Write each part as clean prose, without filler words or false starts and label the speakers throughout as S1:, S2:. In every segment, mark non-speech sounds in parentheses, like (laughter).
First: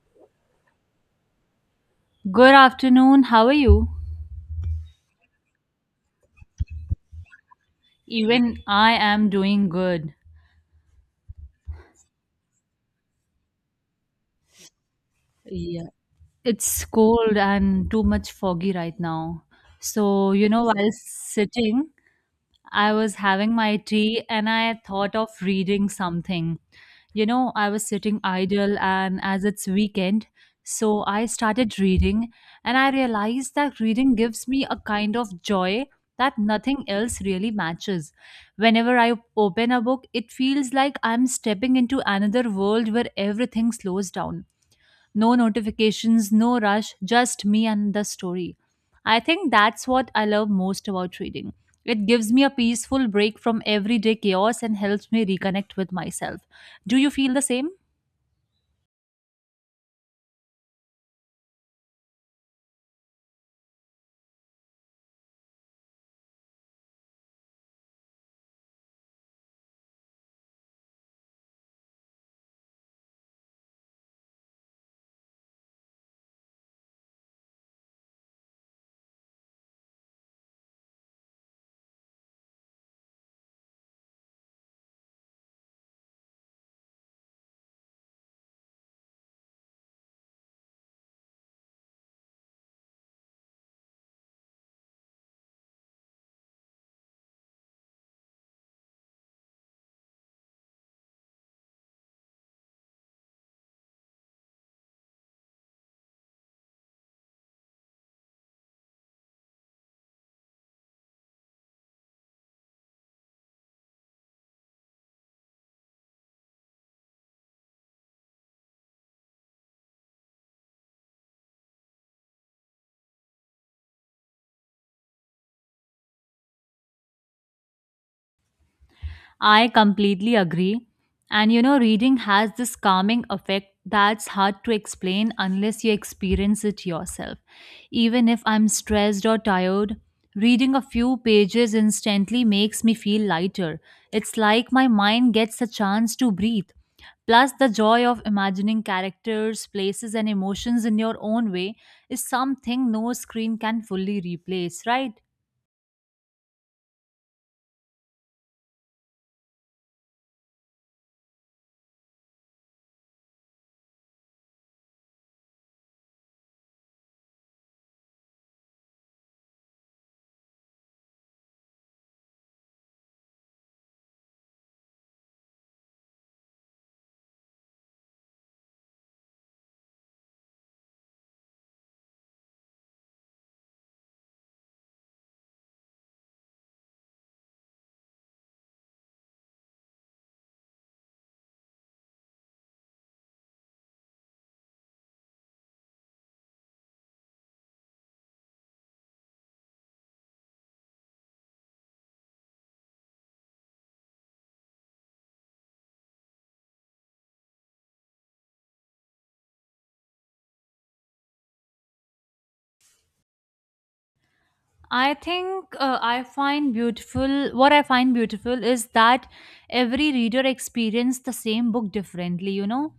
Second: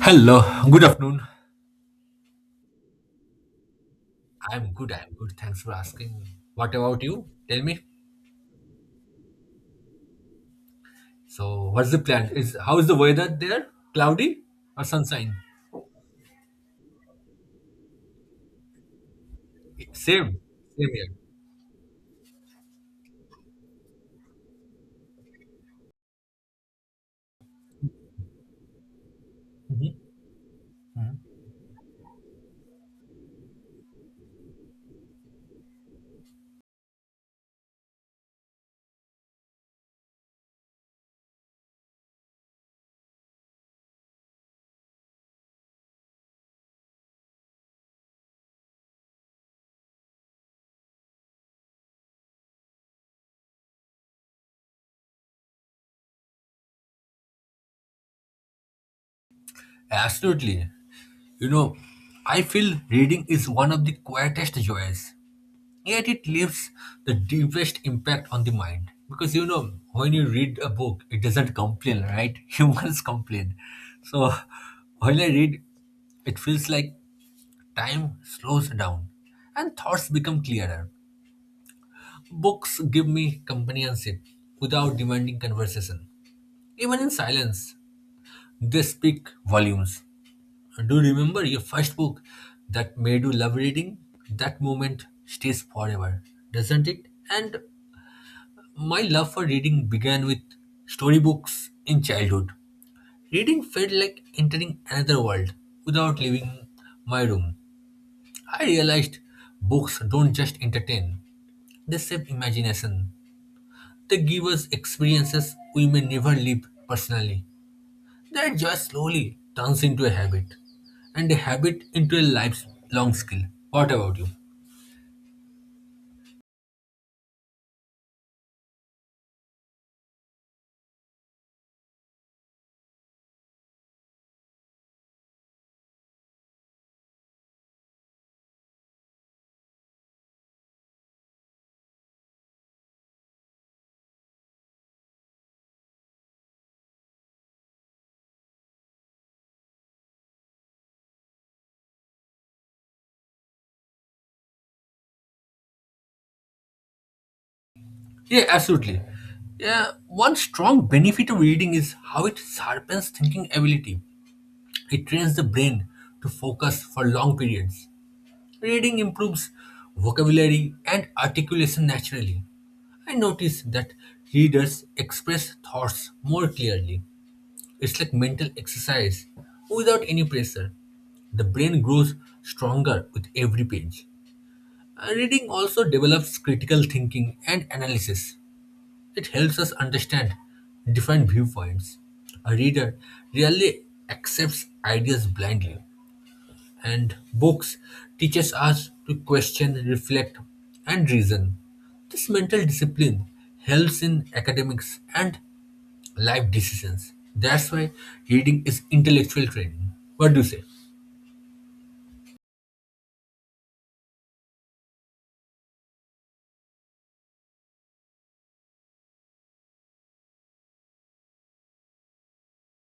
S1: Hello, good afternoon.
S2: Good afternoon. How are you?
S1: I'm good, I'm good. Thanks for asking. What about you? Tell me.
S2: Even I am doing good.
S1: So, what's the plan? Is how is the weather there? Cloudy or sunshine?
S2: Yeah. It's cold and too much foggy right now.
S1: Same,
S2: So, while
S1: same here.
S2: sitting, I was having my tea and I thought of reading something. I was sitting idle, and as it's
S1: Mhm.
S2: weekend, so I
S1: Mhm.
S2: started reading, and I realized that reading gives me a kind of joy that nothing else really matches. Whenever I open a book, it feels like I'm stepping into another world where everything slows down. No notifications, no rush, just me and the story. I think that's what I love most about reading. It gives me a peaceful break from everyday chaos and helps me reconnect with myself. Do you feel the same?
S1: Absolutely. You know, I feel reading is one of the quietest joys, yet it leaves the deepest impact on the mind. Because you know, when you read a book, it doesn't complain, right? (laughs) Humans complain. So, when I read, it feels like time slows down and thoughts become clearer. Books give me companionship without demanding conversation. Even in silence, they speak volumes. Do you remember your first book that made you love reading? That moment stays forever, doesn't it? And my love for reading began with storybooks in childhood. Reading felt like entering another world without leaving my room. I realized books don't just entertain, they shape imagination. They give us experiences we may never live personally. That joy slowly turns into a habit, and a habit into a lifelong skill. What about you?
S2: I completely agree. And reading has this calming effect that's hard to explain unless you experience it yourself. Even if I'm stressed or tired, reading a few pages instantly makes me feel lighter. It's like my mind gets a chance to breathe. Plus, the joy of imagining characters, places, and emotions in your own way is something no screen can fully replace, right?
S1: Yeah, absolutely. Yeah, one strong benefit of reading is how it sharpens thinking ability. It trains the brain to focus for long periods. Reading improves vocabulary and articulation naturally. I notice that readers express thoughts more clearly. It's like mental exercise without any pressure. The brain grows stronger with every page. Reading also develops critical thinking and analysis. It helps us understand different viewpoints. A reader rarely accepts ideas blindly, and books teaches us to question, reflect, and reason. This mental discipline helps in academics and life decisions. That's why reading is intellectual training. What do you say?
S2: I think I find beautiful what I find beautiful is that every reader experiences the same book differently.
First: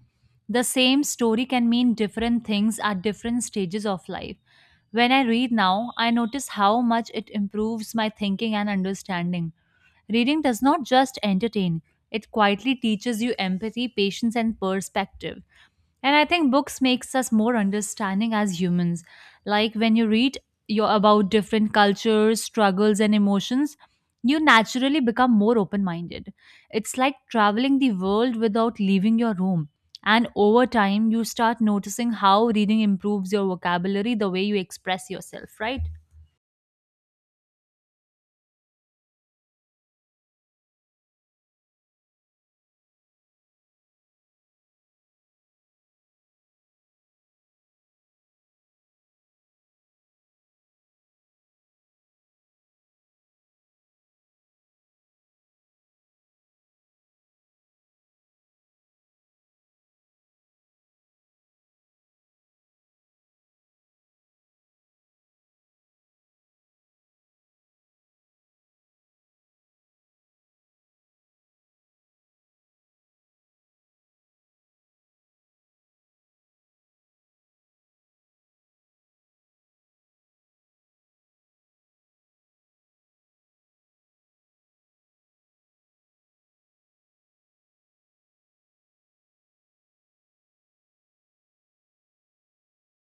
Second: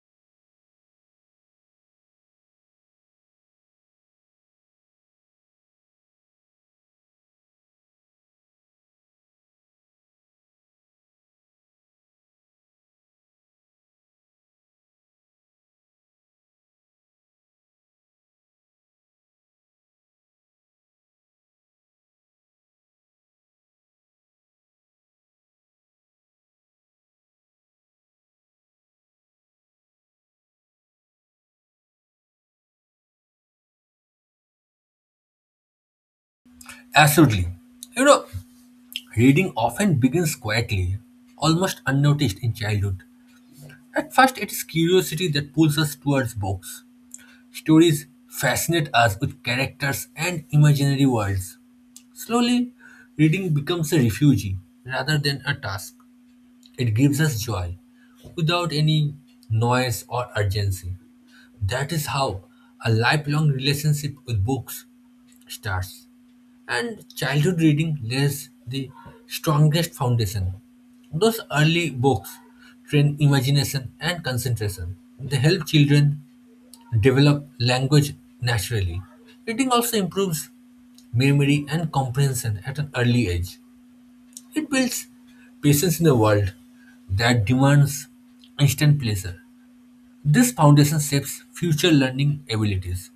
S2: The same story can mean different things at different stages of life. When I read now, I notice how much it improves my thinking and understanding. Reading does not just entertain, it quietly teaches you empathy, patience, and perspective. And I think books makes us more understanding as humans. Like when you read your about different cultures, struggles and emotions, you naturally become more open-minded. It's like traveling the world without leaving your room. And over time, you start noticing how reading improves your vocabulary, the way you express yourself, right?
S1: Absolutely. You know, reading often begins quietly, almost unnoticed in childhood. At first, it is curiosity that pulls us towards books. Stories fascinate us with characters and imaginary worlds. Slowly, reading becomes a refuge rather than a task. It gives us joy without any noise or urgency. That is how a lifelong relationship with books starts. And childhood reading lays the strongest foundation. Those early books train imagination and concentration. They help children develop language naturally. Reading also improves memory and comprehension at an early age. It builds patience in a world that demands instant pleasure. This foundation shapes future learning abilities.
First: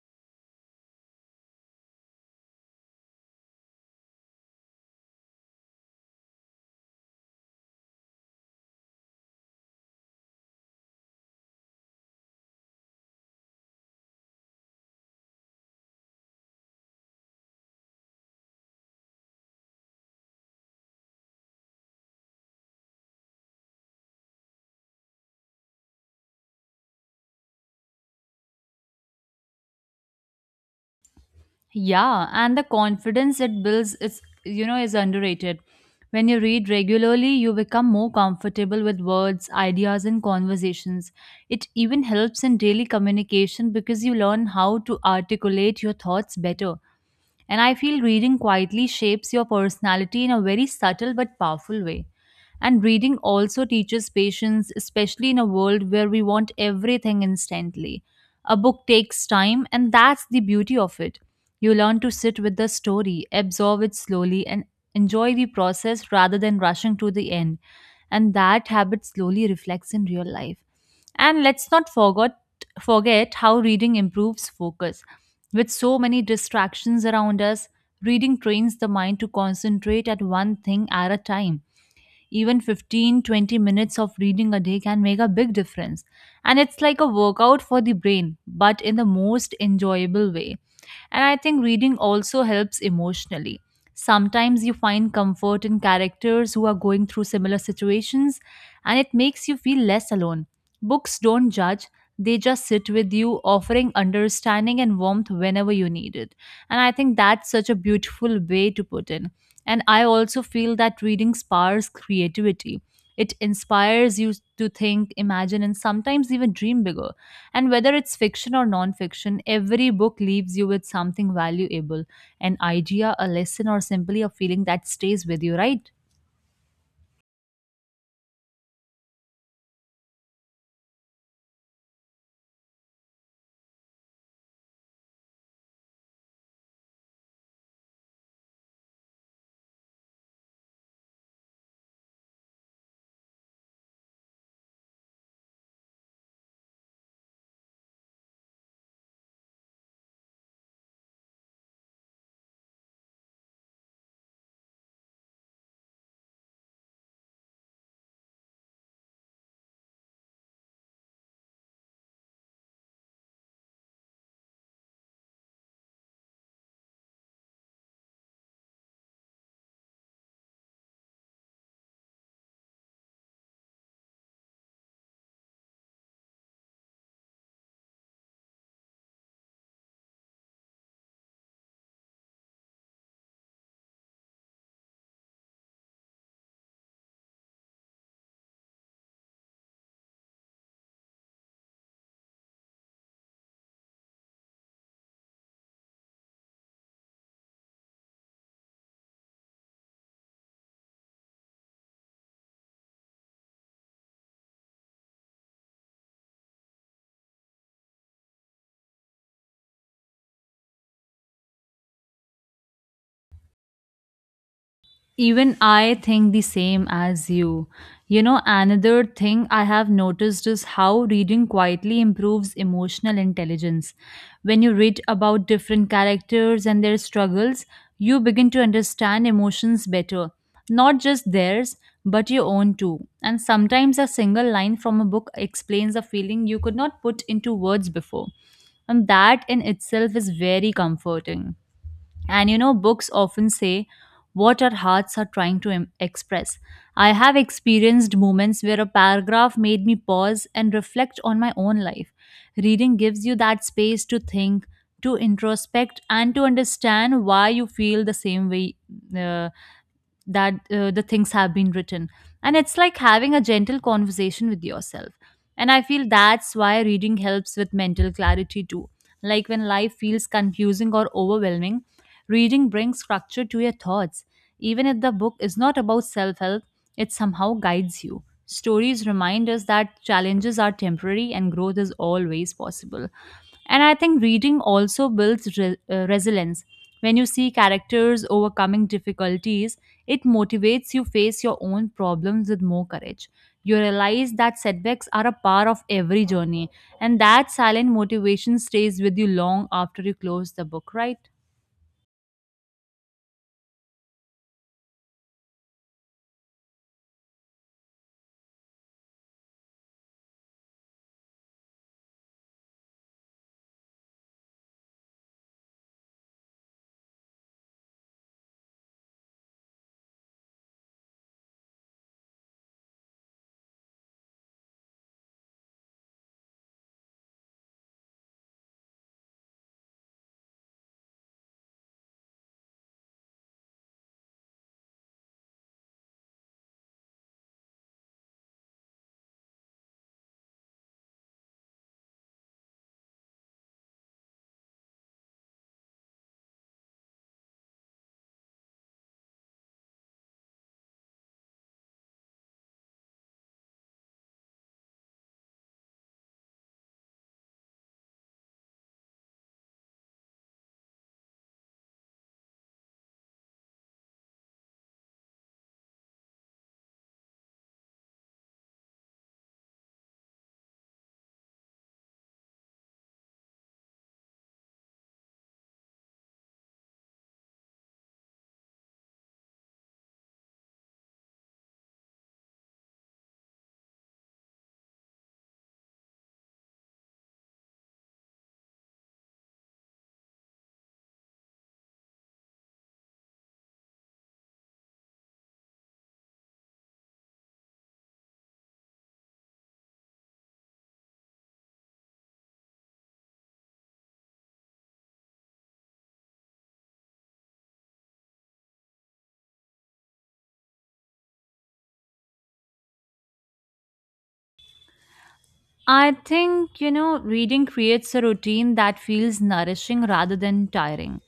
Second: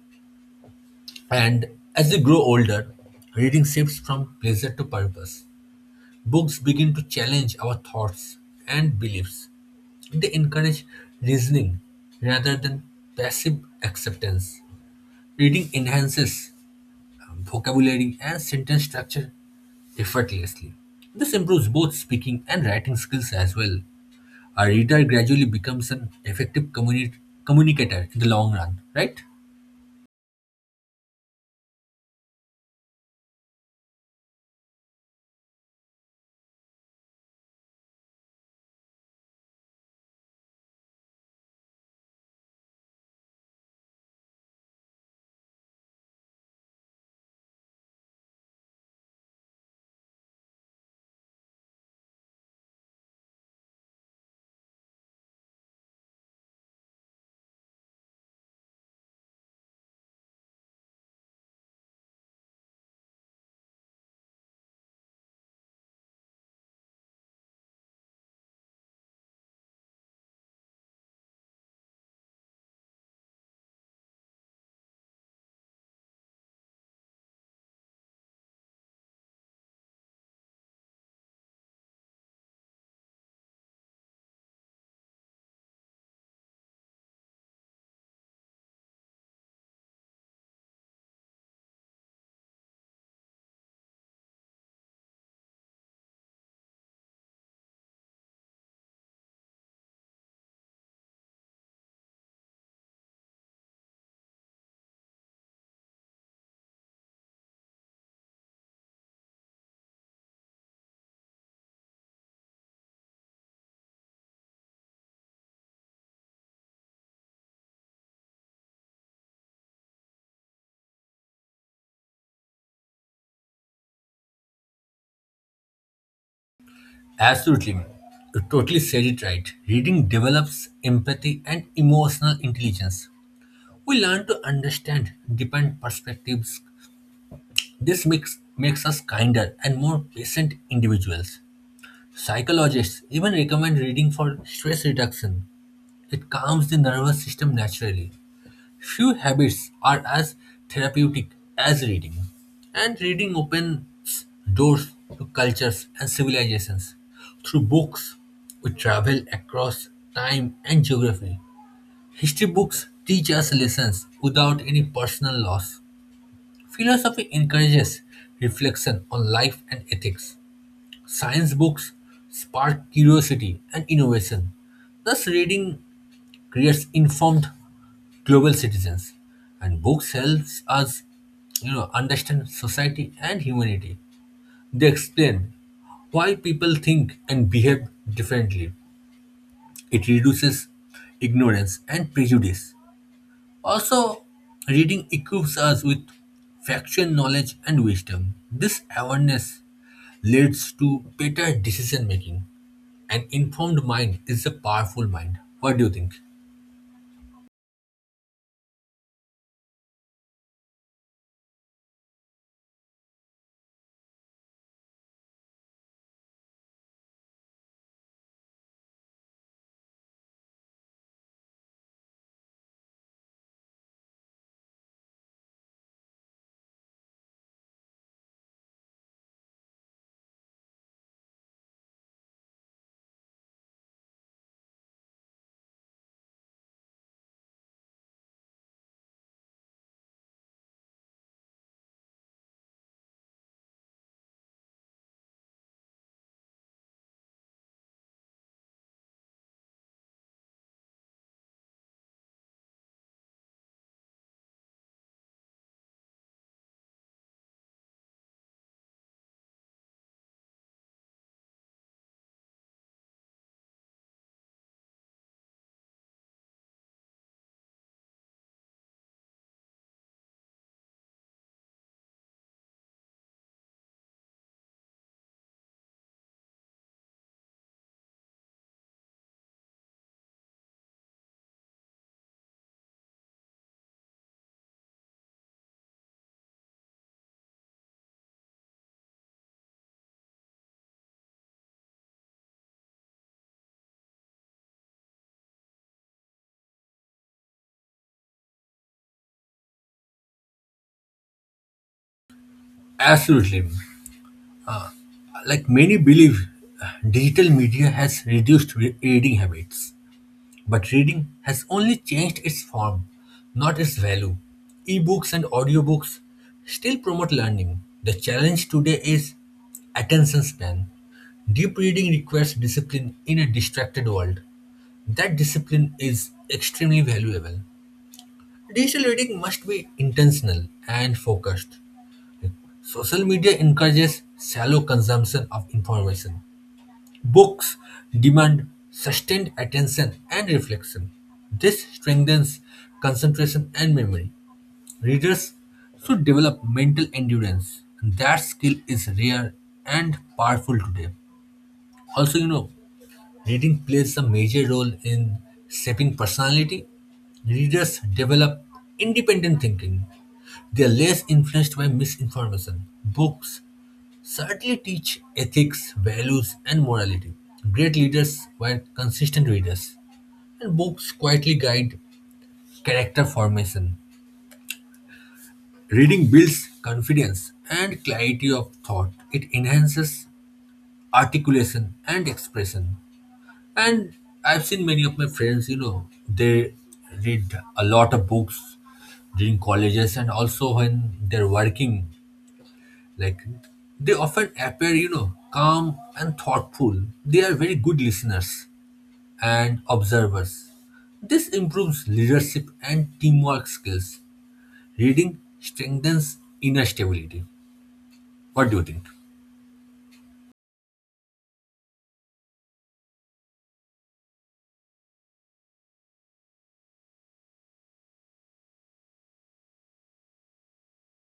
S1: And as we grow older, reading shifts from pleasure to purpose. Books begin to challenge our thoughts and beliefs. They encourage reasoning rather than passive acceptance. Reading enhances vocabulary and sentence structure effortlessly. This improves both speaking and writing skills as well. A reader gradually becomes an effective communicator in the long run, right?
S2: Yeah, and the confidence it builds is underrated. When you read regularly, you become more comfortable with words, ideas and conversations. It even helps in daily communication because you learn how to articulate your thoughts better. And I feel reading quietly shapes your personality in a very subtle but powerful way. And reading also teaches patience, especially in a world where we want everything instantly. A book takes time, and that's the beauty of it. You learn to sit with the story, absorb it slowly, and enjoy the process rather than rushing to the end. And that habit slowly reflects in real life. And let's not forget how reading improves focus. With so many distractions around us, reading trains the mind to concentrate at one thing at a time. Even 15-20 minutes of reading a day can make a big difference. And it's like a workout for the brain, but in the most enjoyable way. And I think reading also helps emotionally. Sometimes you find comfort in characters who are going through similar situations, and it makes you feel less alone. Books don't judge, they just sit with you, offering understanding and warmth whenever you need it. And I think that's such a beautiful way to put in. And I also feel that reading sparks creativity. It inspires you to think, imagine, and sometimes even dream bigger. And whether it's fiction or non-fiction, every book leaves you with something valuable, an idea, a lesson, or simply a feeling that stays with you, right?
S1: Absolutely. You totally said it right. Reading develops empathy and emotional intelligence. We learn to understand different perspectives. This makes us kinder and more patient individuals. Psychologists even recommend reading for stress reduction. It calms the nervous system naturally. Few habits are as therapeutic as reading, and reading opens doors to cultures and civilizations. Through books, we travel across time and geography. History books teach us lessons without any personal loss. Philosophy encourages reflection on life and ethics. Science books spark curiosity and innovation. Thus, reading creates informed global citizens, and books helps us, you know, understand society and humanity. They explain why people think and behave differently. It reduces ignorance and prejudice. Also, reading equips us with factual knowledge and wisdom. This awareness leads to better decision making. An informed mind is a powerful mind. What do you think?
S2: Even I think the same as you. Another thing I have noticed is how reading quietly improves emotional intelligence. When you read about different characters and their struggles, you begin to understand emotions better. Not just theirs, but your own too. And sometimes a single line from a book explains a feeling you could not put into words before. And that in itself is very comforting. And books often say what our hearts are trying to express. I have experienced moments where a paragraph made me pause and reflect on my own life. Reading gives you that space to think, to introspect, and to understand why you feel the same way. Uh, that the things have been written, and it's like having a gentle conversation with yourself. And I feel that's why reading helps with mental clarity too. Like when life feels confusing or overwhelming, reading brings structure to your thoughts, even if the book is not about self-help. It somehow guides you. Stories remind us that challenges are temporary and growth is always possible. And I think reading also builds resilience. When you see characters overcoming difficulties, it motivates you face your own problems with more courage. You realize that setbacks are a part of every journey and that silent motivation stays with you long after you close the book, right?
S1: Absolutely. Like many believe, digital media has reduced reading habits. But reading has only changed its form, not its value. Ebooks and audiobooks still promote learning. The challenge today is attention span. Deep reading requires discipline in a distracted world. That discipline is extremely valuable. Digital reading must be intentional and focused. Social media encourages shallow consumption of information. Books demand sustained attention and reflection. This strengthens concentration and memory. Readers should develop mental endurance. That skill is rare and powerful today. Also, you know, reading plays a major role in shaping personality. Readers develop independent thinking. They are less influenced by misinformation. Books certainly teach ethics, values, and morality. Great leaders were consistent readers, and books quietly guide character formation. Reading builds confidence and clarity of thought. It enhances articulation and expression. And I've seen many of my friends, you know, they read a lot of books during colleges and also when they're working. Like they often appear, you know, calm and thoughtful. They are very good listeners and observers. This improves leadership and teamwork skills. Reading strengthens inner stability. What do you think?
S2: I think, reading creates a routine that feels nourishing rather than tiring.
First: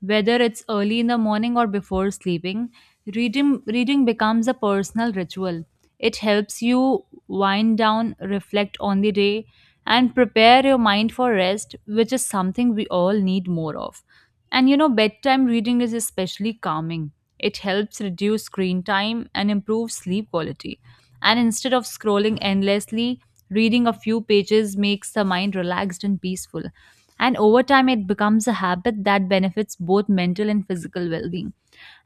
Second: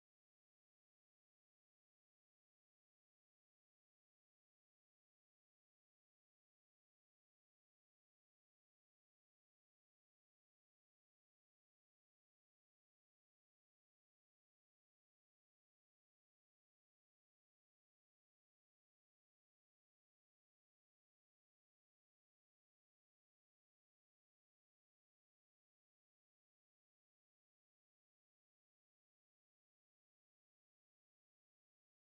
S2: Whether it's early in the morning or before sleeping, reading becomes a personal ritual. It helps you wind down, reflect on the day, and prepare your mind for rest, which is something we all need more of. And bedtime reading is especially calming. It helps reduce screen time and improves sleep quality. And instead of scrolling endlessly, reading a few pages makes the mind relaxed and peaceful. And over time, it becomes a habit that benefits both mental and physical well being.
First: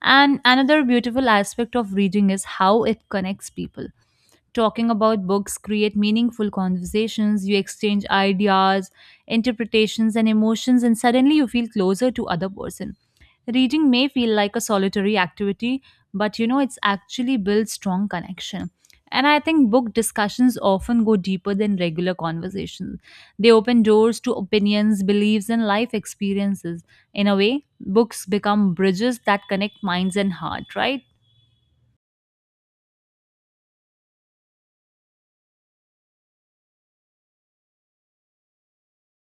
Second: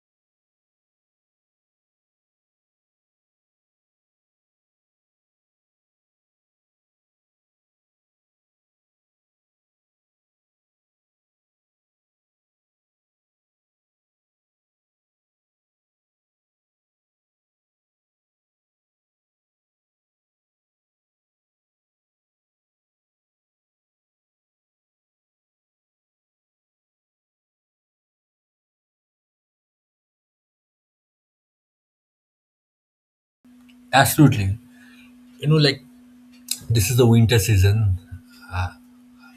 S2: And another beautiful aspect of reading is how it connects people. Talking about books create meaningful conversations. You exchange ideas, interpretations and emotions, and suddenly you feel closer to other person. Reading may feel like a solitary activity, but it's actually builds strong connection. And I think book discussions often go deeper than regular conversations. They open doors to opinions, beliefs, and life experiences. In a way, books become bridges that connect minds and heart, right?
S1: Absolutely. You know, like this is the winter season.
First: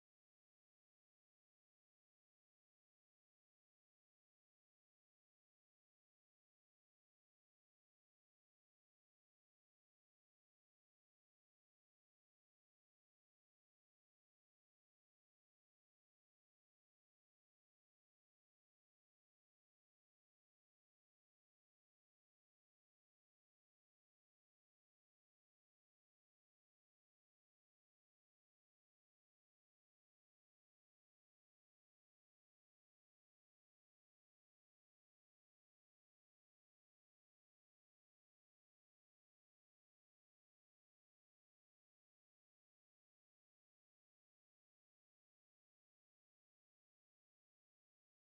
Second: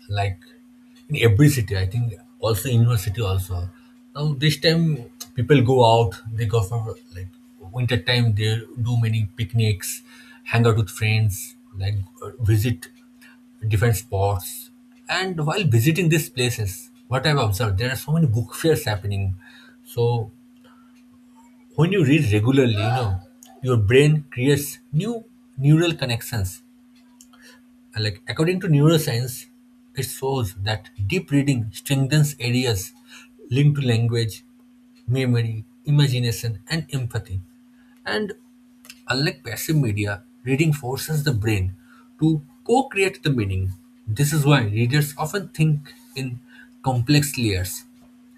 S1: Like in every city, I think also university also. Now this time people go out, they go for like winter time, they do many picnics, hang out with friends, like visit different spots. And while visiting these places, what I've observed, there are so many book fairs happening. So when you read regularly, you know, your brain creates new neural connections, and, like, according to neuroscience, it shows that deep reading strengthens areas linked to language, memory, imagination, and empathy. And unlike passive media, reading forces the brain to co-create the meaning. This is why readers often think in complex layers.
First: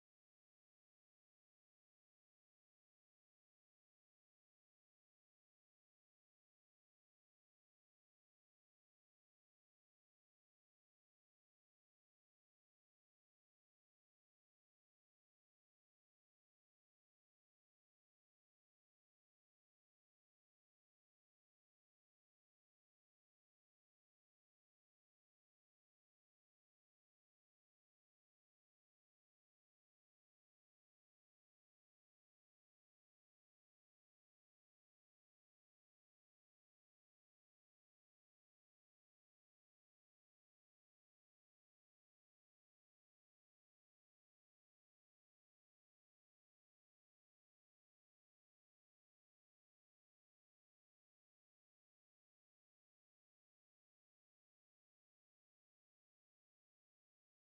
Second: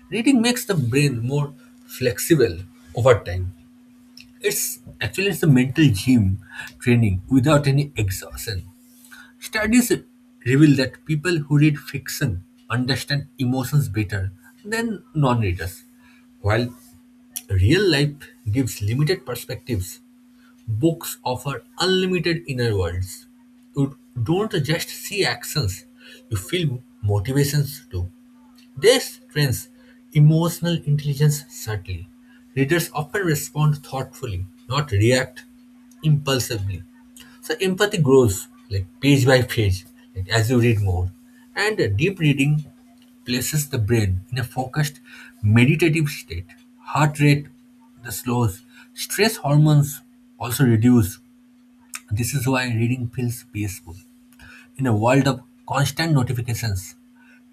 S1: Reading makes the brain more flexible over time. It's actually it's a mental gym, training without any exhaustion. Studies reveal that people who read fiction understand emotions better than non readers. While real life gives limited perspectives, books offer unlimited inner worlds. You don't just see actions, you feel motivations too. This trains emotional intelligence subtly. Readers often respond thoughtfully, not react impulsively. So empathy grows like page by page, like as you read more. And deep reading places the brain in a focused meditative state. Heart rate the slows. Stress hormones also reduce. This is why reading feels peaceful. In a world of constant notifications,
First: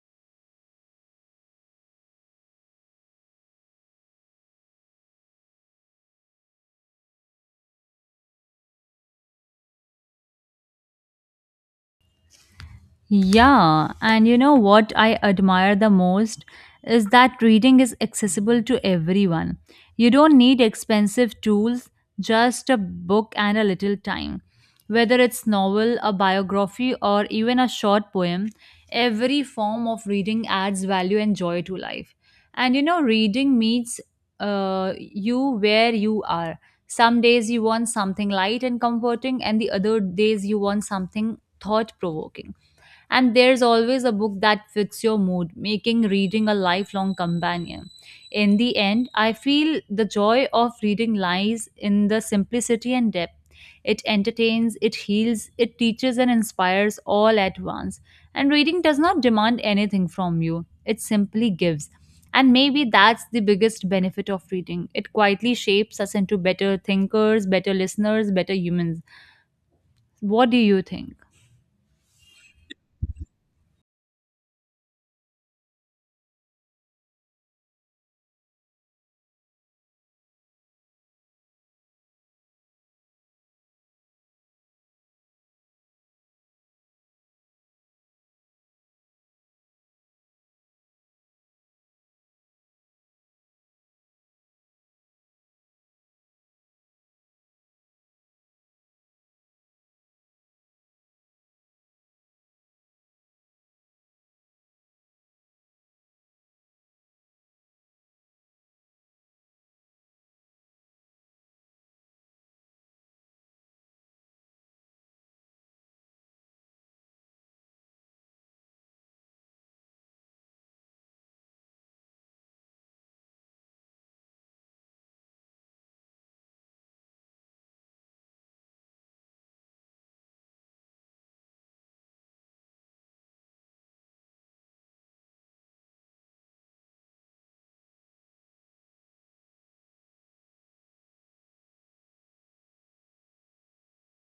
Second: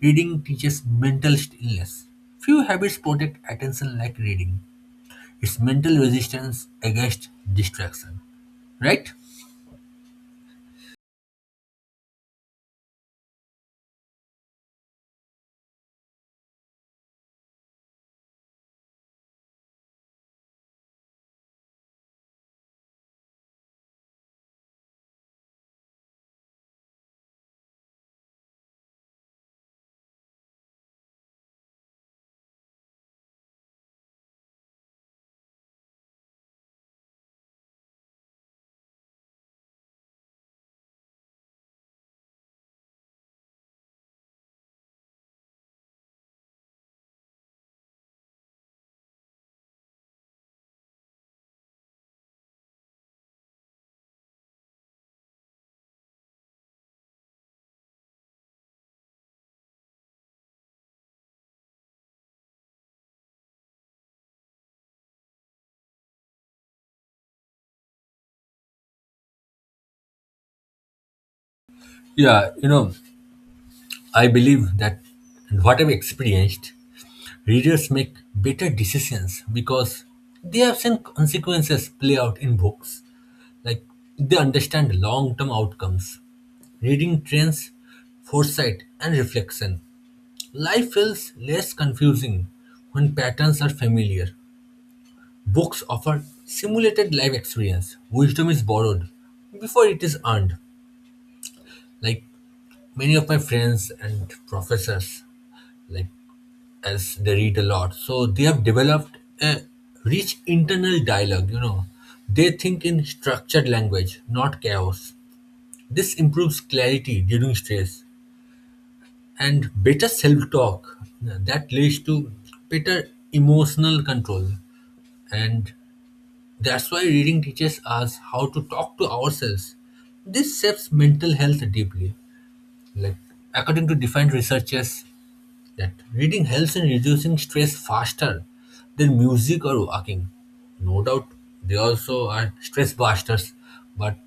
S1: reading teaches mental stillness. Few habits protect attention like reading. It's mental resistance against distraction. Right?
S2: Yeah, and you know what I admire the most is that reading is accessible to everyone. You don't need expensive tools, just a book and a little time. Whether it's novel, a biography, or even a short poem, every form of reading adds value and joy to life. And reading meets you where you are. Some days you want something light and comforting, and the other days you want something thought provoking, and there's always a book that fits your mood, making reading a lifelong companion. In the end, I feel the joy of reading lies in the simplicity and depth. It entertains, it heals, it teaches, and inspires all at once. And reading does not demand anything from you, it simply gives. And maybe that's the biggest benefit of reading. It quietly shapes us into better thinkers, better listeners, better humans. What do you think?
S1: Yeah, you know, I believe that what I've experienced, readers make better decisions because they have seen consequences play out in books. Like they understand long term outcomes. Reading trains foresight and reflection. Life feels less confusing when patterns are familiar. Books offer simulated life experience. Wisdom is borrowed before it is earned. Like many of my friends and professors, like as they read a lot. So they have developed a rich internal dialogue, you know. They think in structured language, not chaos. This improves clarity during stress, and better self talk that leads to better emotional control. And that's why reading teaches us how to talk to ourselves. This shapes mental health deeply. Like according to defined researchers, that reading helps in reducing stress faster than music or walking. No doubt they also are stress busters, but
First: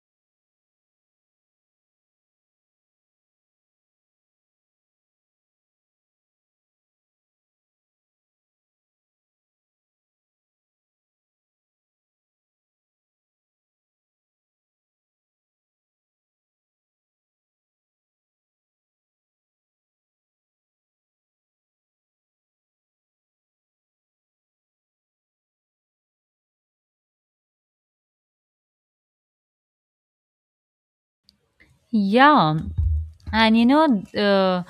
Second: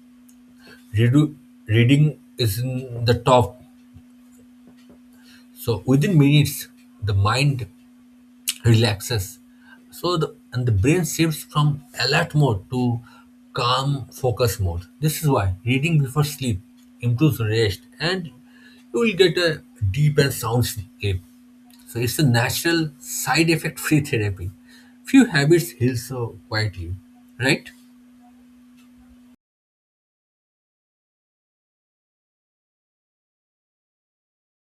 S1: redu- reading is in the top. So within minutes, the mind relaxes. So the and the brain shifts from alert mode to calm focus mode. This is why reading before sleep improves rest and you will get a deep and sound sleep. So it's a natural side effect free therapy. Few habits heal so quietly, right?
S2: Yeah. And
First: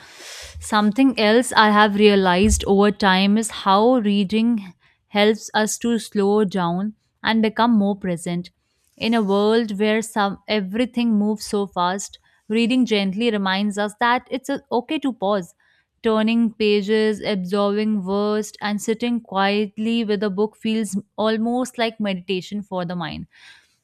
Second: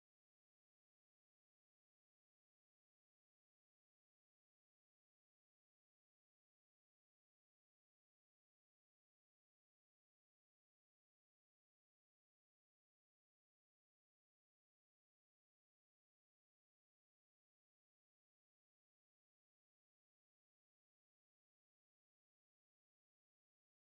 S2: something else I have realized over time is how reading helps us to slow down and become more present. In a world where some everything moves so fast, reading gently reminds us that it's okay to pause, turning pages, absorbing words, and sitting quietly with a book feels almost like meditation for the mind.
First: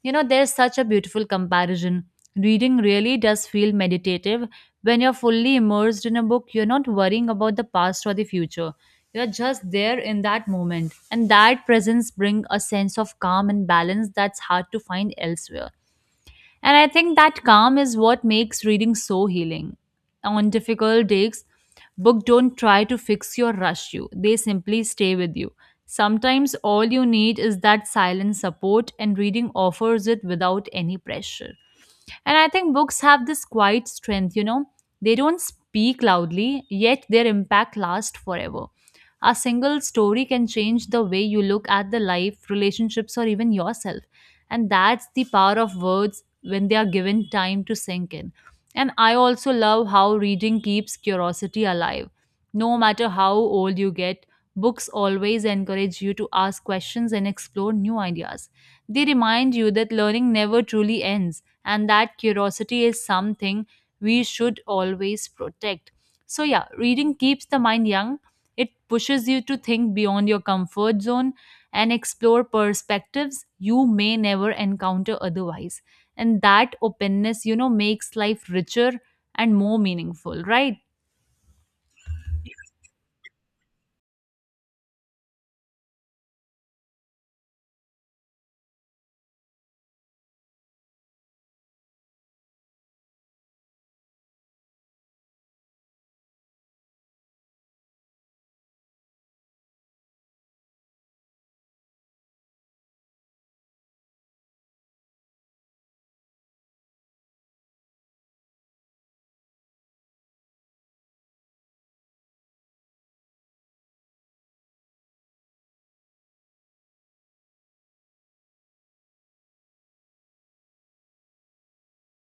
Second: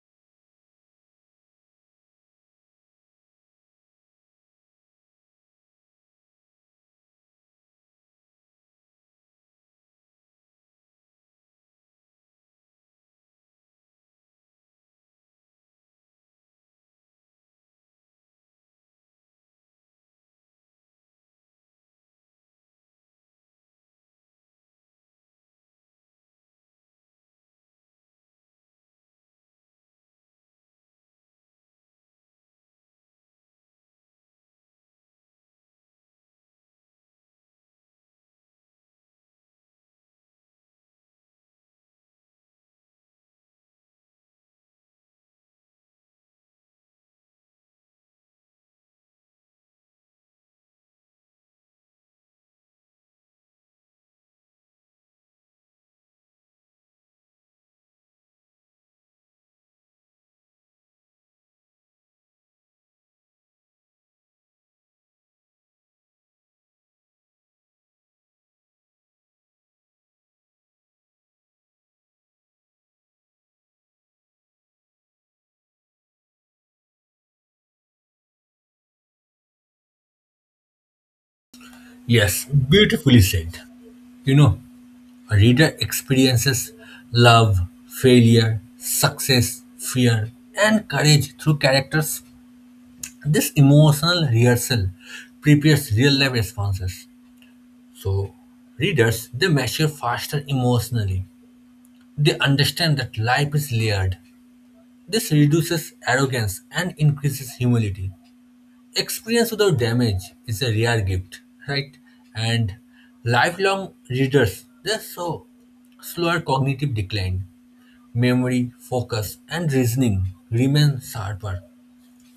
S2: There's such a beautiful comparison. Reading really does feel meditative. When you're fully immersed in a book, you're not worrying about the past or the future. You're just there in that moment. And that presence brings a sense of calm and balance that's hard to find elsewhere. And I think that calm is what makes reading so healing. On difficult days, book don't try to fix you or rush you. They simply stay with you. Sometimes all you need is that silent support, and reading offers it without any pressure. And I think books have this quiet strength, they don't speak loudly, yet their impact lasts forever. A single story can change the way you look at the life, relationships, or even yourself. And that's the power of words when they are given time to sink in. And I also love how reading keeps curiosity alive. No matter how old you get, books always encourage you to ask questions and explore new ideas. They remind you that learning never truly ends and that curiosity is something we should always protect. So, yeah, reading keeps the mind young. It pushes you to think beyond your comfort zone and explore perspectives you may never encounter otherwise. And that openness, makes life richer and more meaningful, right?
S1: Yes, beautifully said. You know, a reader experiences love, failure, success, fear, and courage through characters. This emotional rehearsal prepares real life responses. So, readers they mature faster emotionally. They understand that life is layered. This reduces arrogance and increases humility. Experience without damage is a rare gift, right? And lifelong readers they show slower cognitive decline. Memory, focus, and reasoning remain sharper.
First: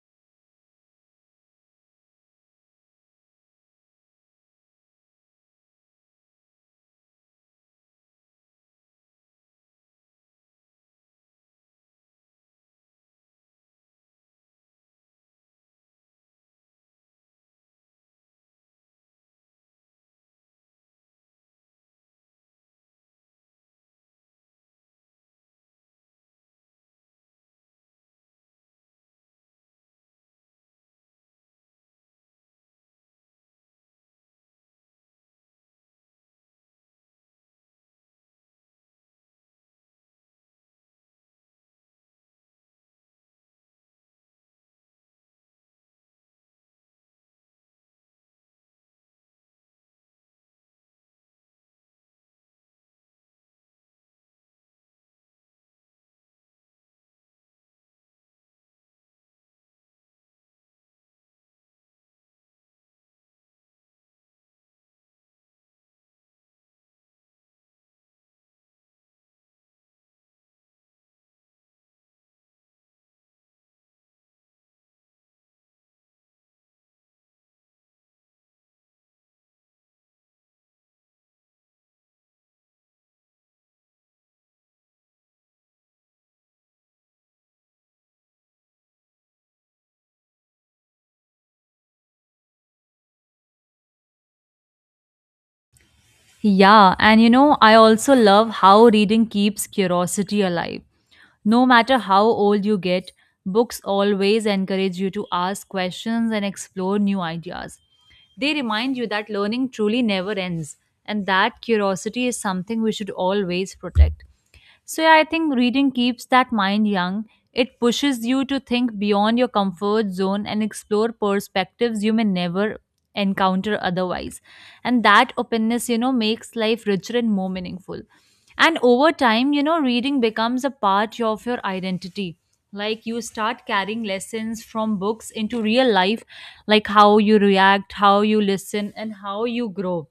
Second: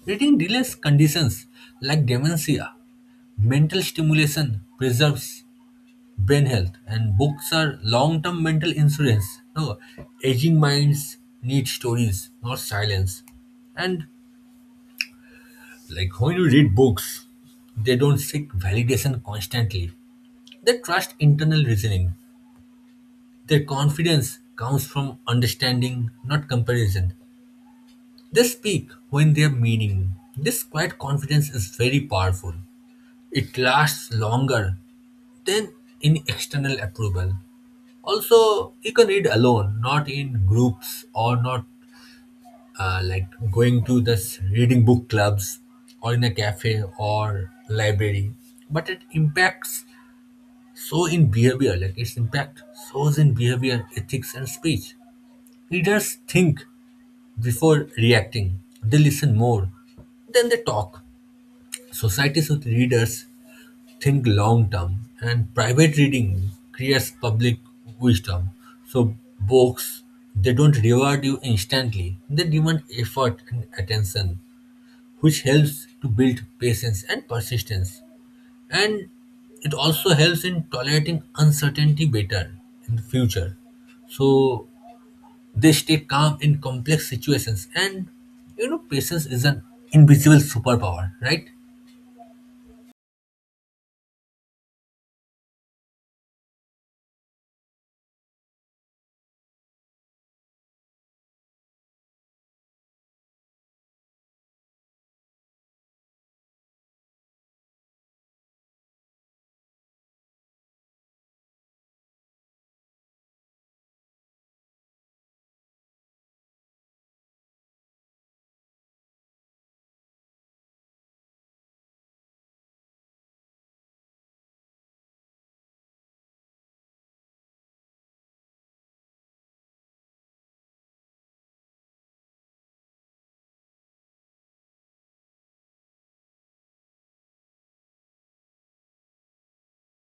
S1: Reading delays conditions like dementia. Mental stimulation preserves brain health, and books are long term mental insurance. No, aging minds need stories, not silence. And like when you read books, they don't seek validation constantly. They trust internal reasoning. Their confidence comes from understanding, not comparison. They speak when they have meaning. This quiet confidence is very powerful. It lasts longer than any external approval. Also, you can read alone, not in groups or not like going to this reading book clubs or in a cafe or library. But it impacts so in behavior, like its impact shows in behavior, ethics, and speech. Readers think before reacting, they listen more, then they talk. Societies with readers think long term, and private reading creates public wisdom. So books they don't reward you instantly, they demand effort and attention, which helps to build patience and persistence. And it also helps in tolerating uncertainty better in the future. So they stay calm in complex situations, and you know patience is an invisible superpower, right?
S2: Yeah, and I also love how reading keeps curiosity alive. No matter how old you get, books always encourage you to ask questions and explore new ideas. They remind you that learning truly never ends and that curiosity is something we should always protect. So, yeah, I think reading keeps that mind young. It pushes you to think beyond your comfort zone and explore perspectives you may never encounter otherwise. And that openness, makes life richer and more meaningful. And over time, reading becomes a part of your identity. Like you start carrying lessons from books into real life, like how you react, how you listen, and how you grow,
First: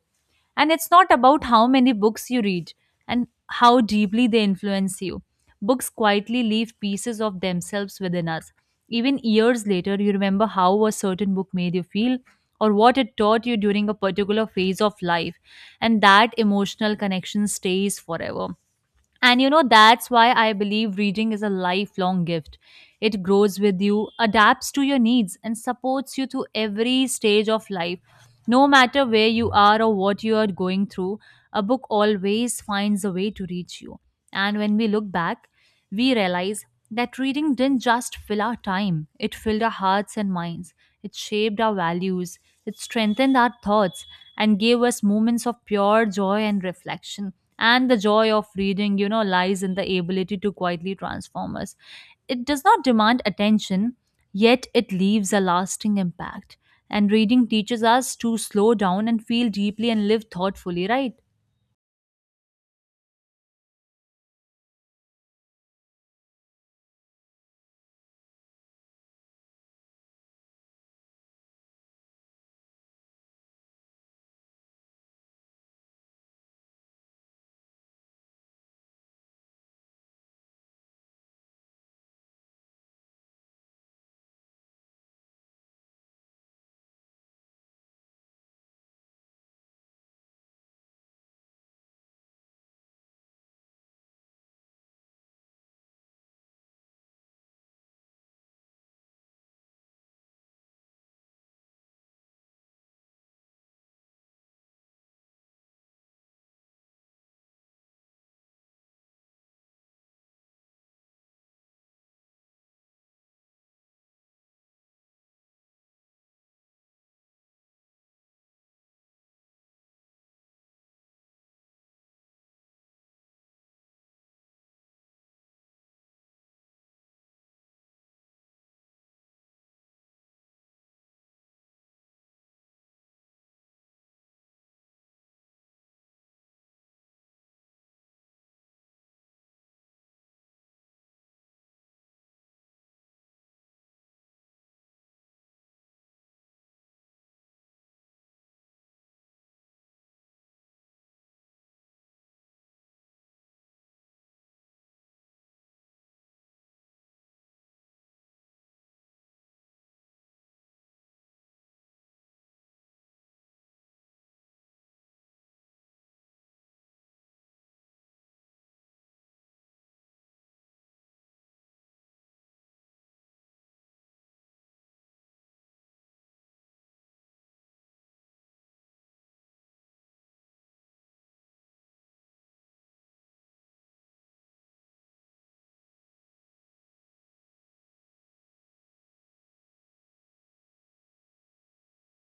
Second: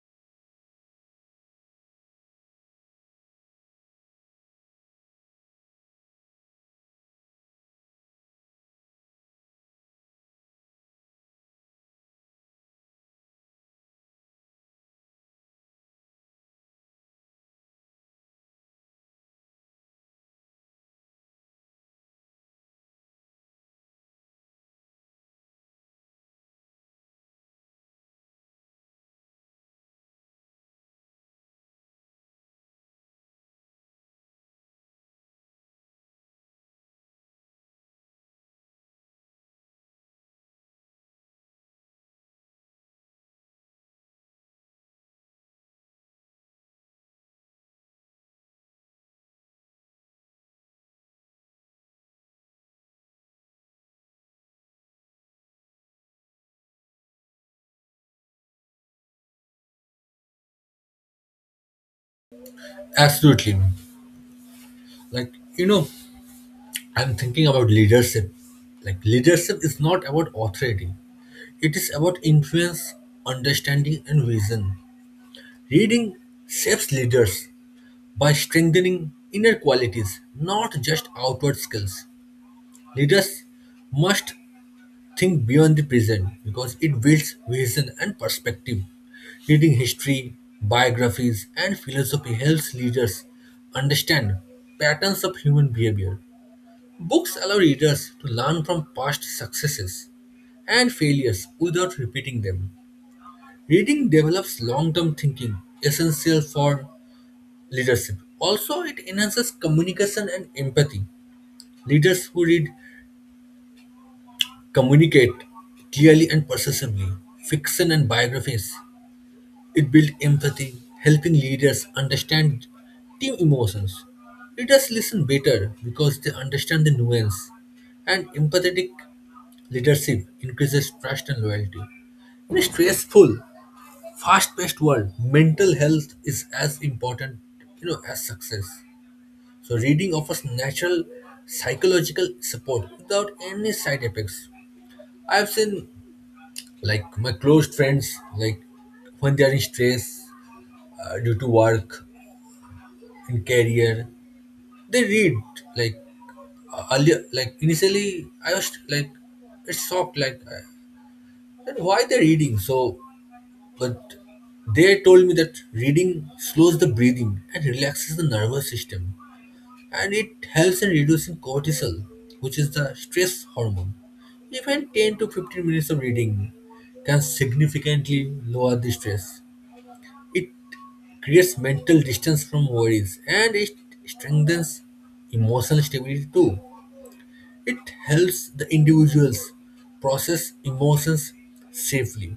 S2: and it's not about how many books you read and how deeply they influence you. Books quietly leave pieces of themselves within us. Even years later, you remember how a certain book made you feel or what it taught you during a particular phase of life, and that emotional connection stays forever. And that's why I believe reading is a lifelong gift. It grows with you, adapts to your needs, and supports you through every stage of life. No matter where you are or what you are going through, a book always finds a way to reach you. And when we look back, we realized that reading didn't just fill our time, it filled our hearts and minds. It shaped our values, it strengthened our thoughts, and gave us moments of pure joy and reflection. And the joy of reading, lies in the ability to quietly transform us. It does not demand attention, yet it leaves a lasting impact. And reading teaches us to slow down and feel deeply and live thoughtfully, right?
S1: Absolutely. Like you know, I'm thinking about leadership. Like, leadership is not about authority, it is about influence, understanding, and vision. Reading shapes leaders by strengthening inner qualities, not just outward skills. Leaders must think beyond the present because it builds vision and perspective. Reading history, biographies, and philosophy helps leaders understand patterns of human behavior. Books allow readers to learn from past successes and failures without repeating them. Reading develops long term thinking, essential for leadership. Also, it enhances communication and empathy. Leaders who read communicate clearly and persuasively. Fiction and biographies, it built empathy, helping leaders understand team emotions. Leaders listen better because they understand the nuance, and empathetic leadership increases trust and loyalty. In a stressful, fast-paced world, mental health is as important, you know, as success. So reading offers natural psychological support without any side effects. I've seen like my close friends, like when they are in stress due to work and career they read, like earlier, like initially I was like it's shocked, like then why they're reading so. But they told me that reading slows the breathing and relaxes the nervous system, and it helps in reducing cortisol, which is the stress hormone. Even 10 to 15 minutes of reading can significantly lower the stress. It creates mental distance from worries, and it strengthens emotional stability too. It helps the individuals process emotions safely.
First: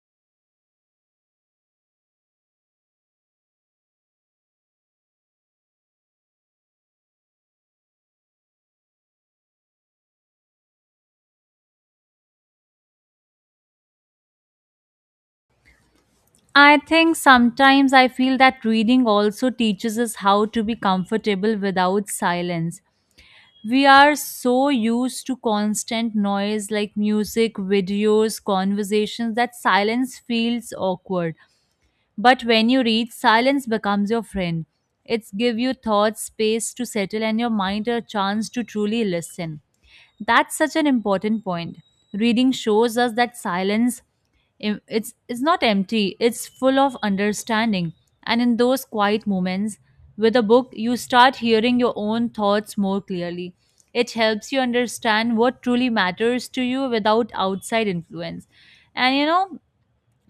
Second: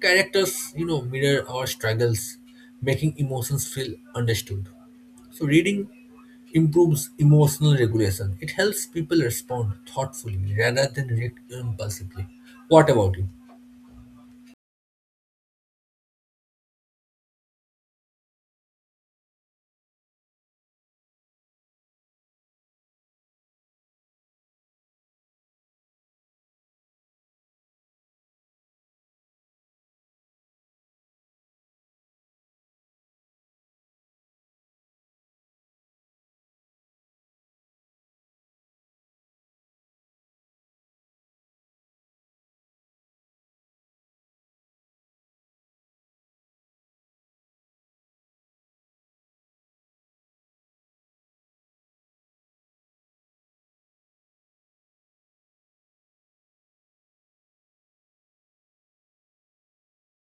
S1: Characters, you know, mirror our struggles, making emotions feel understood. So, reading improves emotional regulation. It helps people respond thoughtfully rather than react impulsively. What about you?
S2: I think sometimes I feel that reading also teaches us how to be comfortable without silence. We are so used to constant noise like music, videos, conversations that silence feels awkward. But when you read, silence becomes your friend. It's give you thoughts space to settle and your mind a chance to truly listen. That's such an important point. Reading shows us that silence it's not empty, it's full of understanding. And in those quiet moments with a book, you start hearing your own thoughts more clearly. It helps you understand what truly matters to you without outside influence. And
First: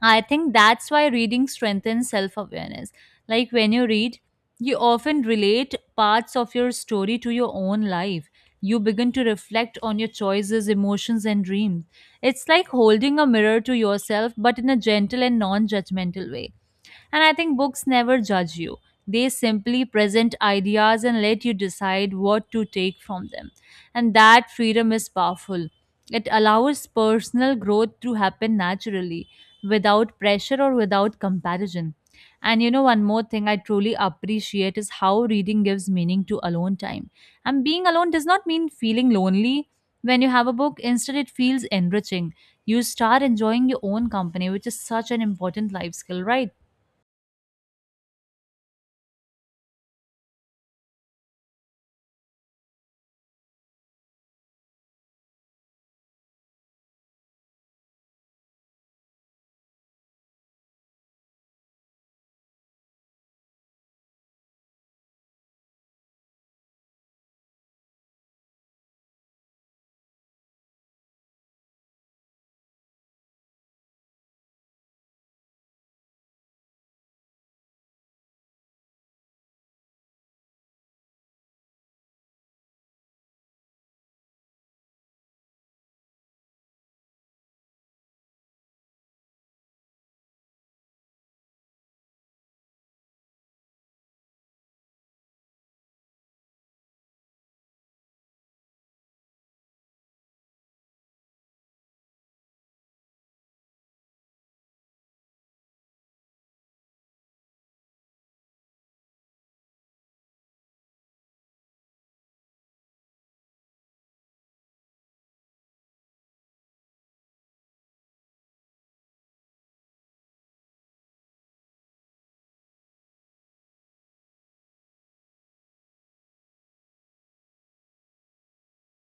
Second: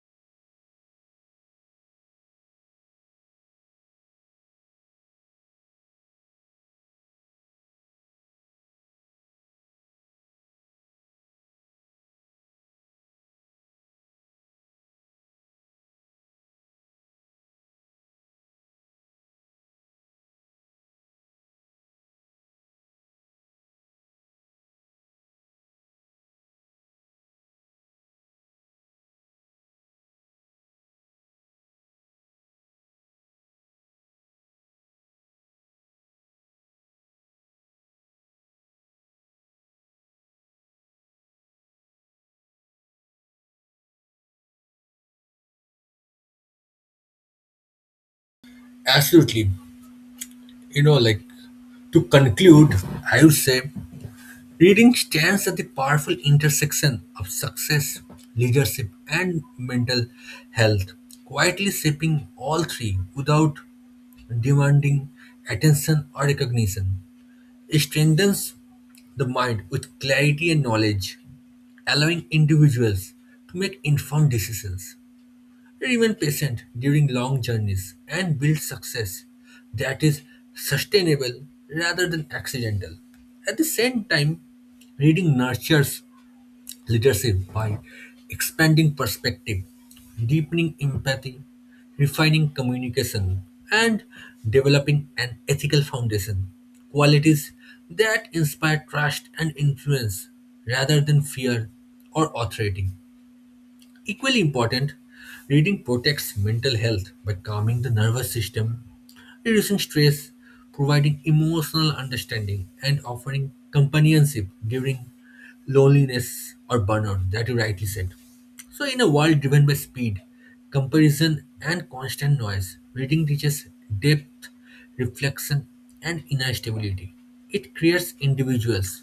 S2: I think that's why reading strengthens self awareness. Like when you read, you often relate parts of your story to your own life. You begin to reflect on your choices, emotions, and dreams. It's like holding a mirror to yourself, but in a gentle and non judgmental way. And I think books never judge you. They simply present ideas and let you decide what to take from them. And that freedom is powerful. It allows personal growth to happen naturally, without pressure or without comparison. And one more thing I truly appreciate is how reading gives meaning to alone time. And being alone does not mean feeling lonely when you have a book, instead, it feels enriching. You start enjoying your own company, which is such an important life skill, right?
S1: Absolutely. You know, like to conclude, I would say reading stands at the powerful intersection of success, leadership, and mental health, quietly shaping all three without demanding attention or recognition. It strengthens the mind with clarity and knowledge, allowing individuals to make informed decisions. They remain patient during long journeys and build success that is sustainable rather than accidental. At the same time, reading nurtures leadership by expanding perspective, deepening empathy, refining communication, and developing an ethical foundation. Qualities that inspire trust and influence rather than fear or authority. Equally important, reading protects mental health by calming the nervous system, reducing stress, providing emotional understanding, and offering companionship during loneliness or burnout that you rightly said. So, in a world driven by speed, comparison, and constant noise, reading teaches depth, reflection, and inner stability. It creates individuals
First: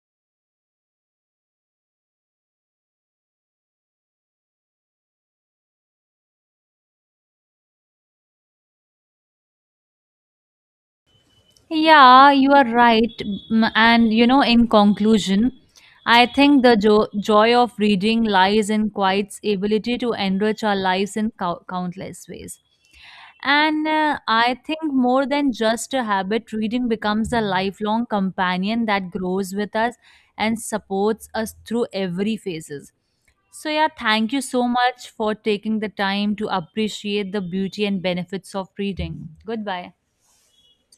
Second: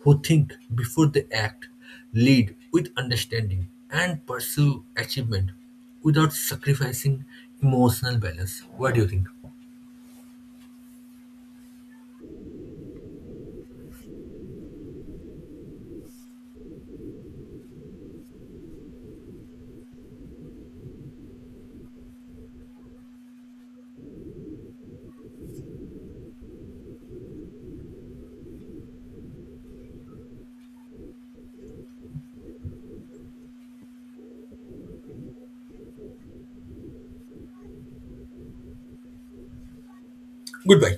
S1: who think before they act, lead with understanding, and pursue achievement without sacrificing emotional balance. What do you think?
S2: Yeah, you are right. And in conclusion, I think the joy of reading lies in quiet's ability to enrich our lives in countless ways. And I think more than just a habit, reading becomes a lifelong companion that grows with us and supports us through every phases. So yeah, thank you so much for taking the time to appreciate the beauty and benefits of reading. Goodbye.
S1: Goodbye.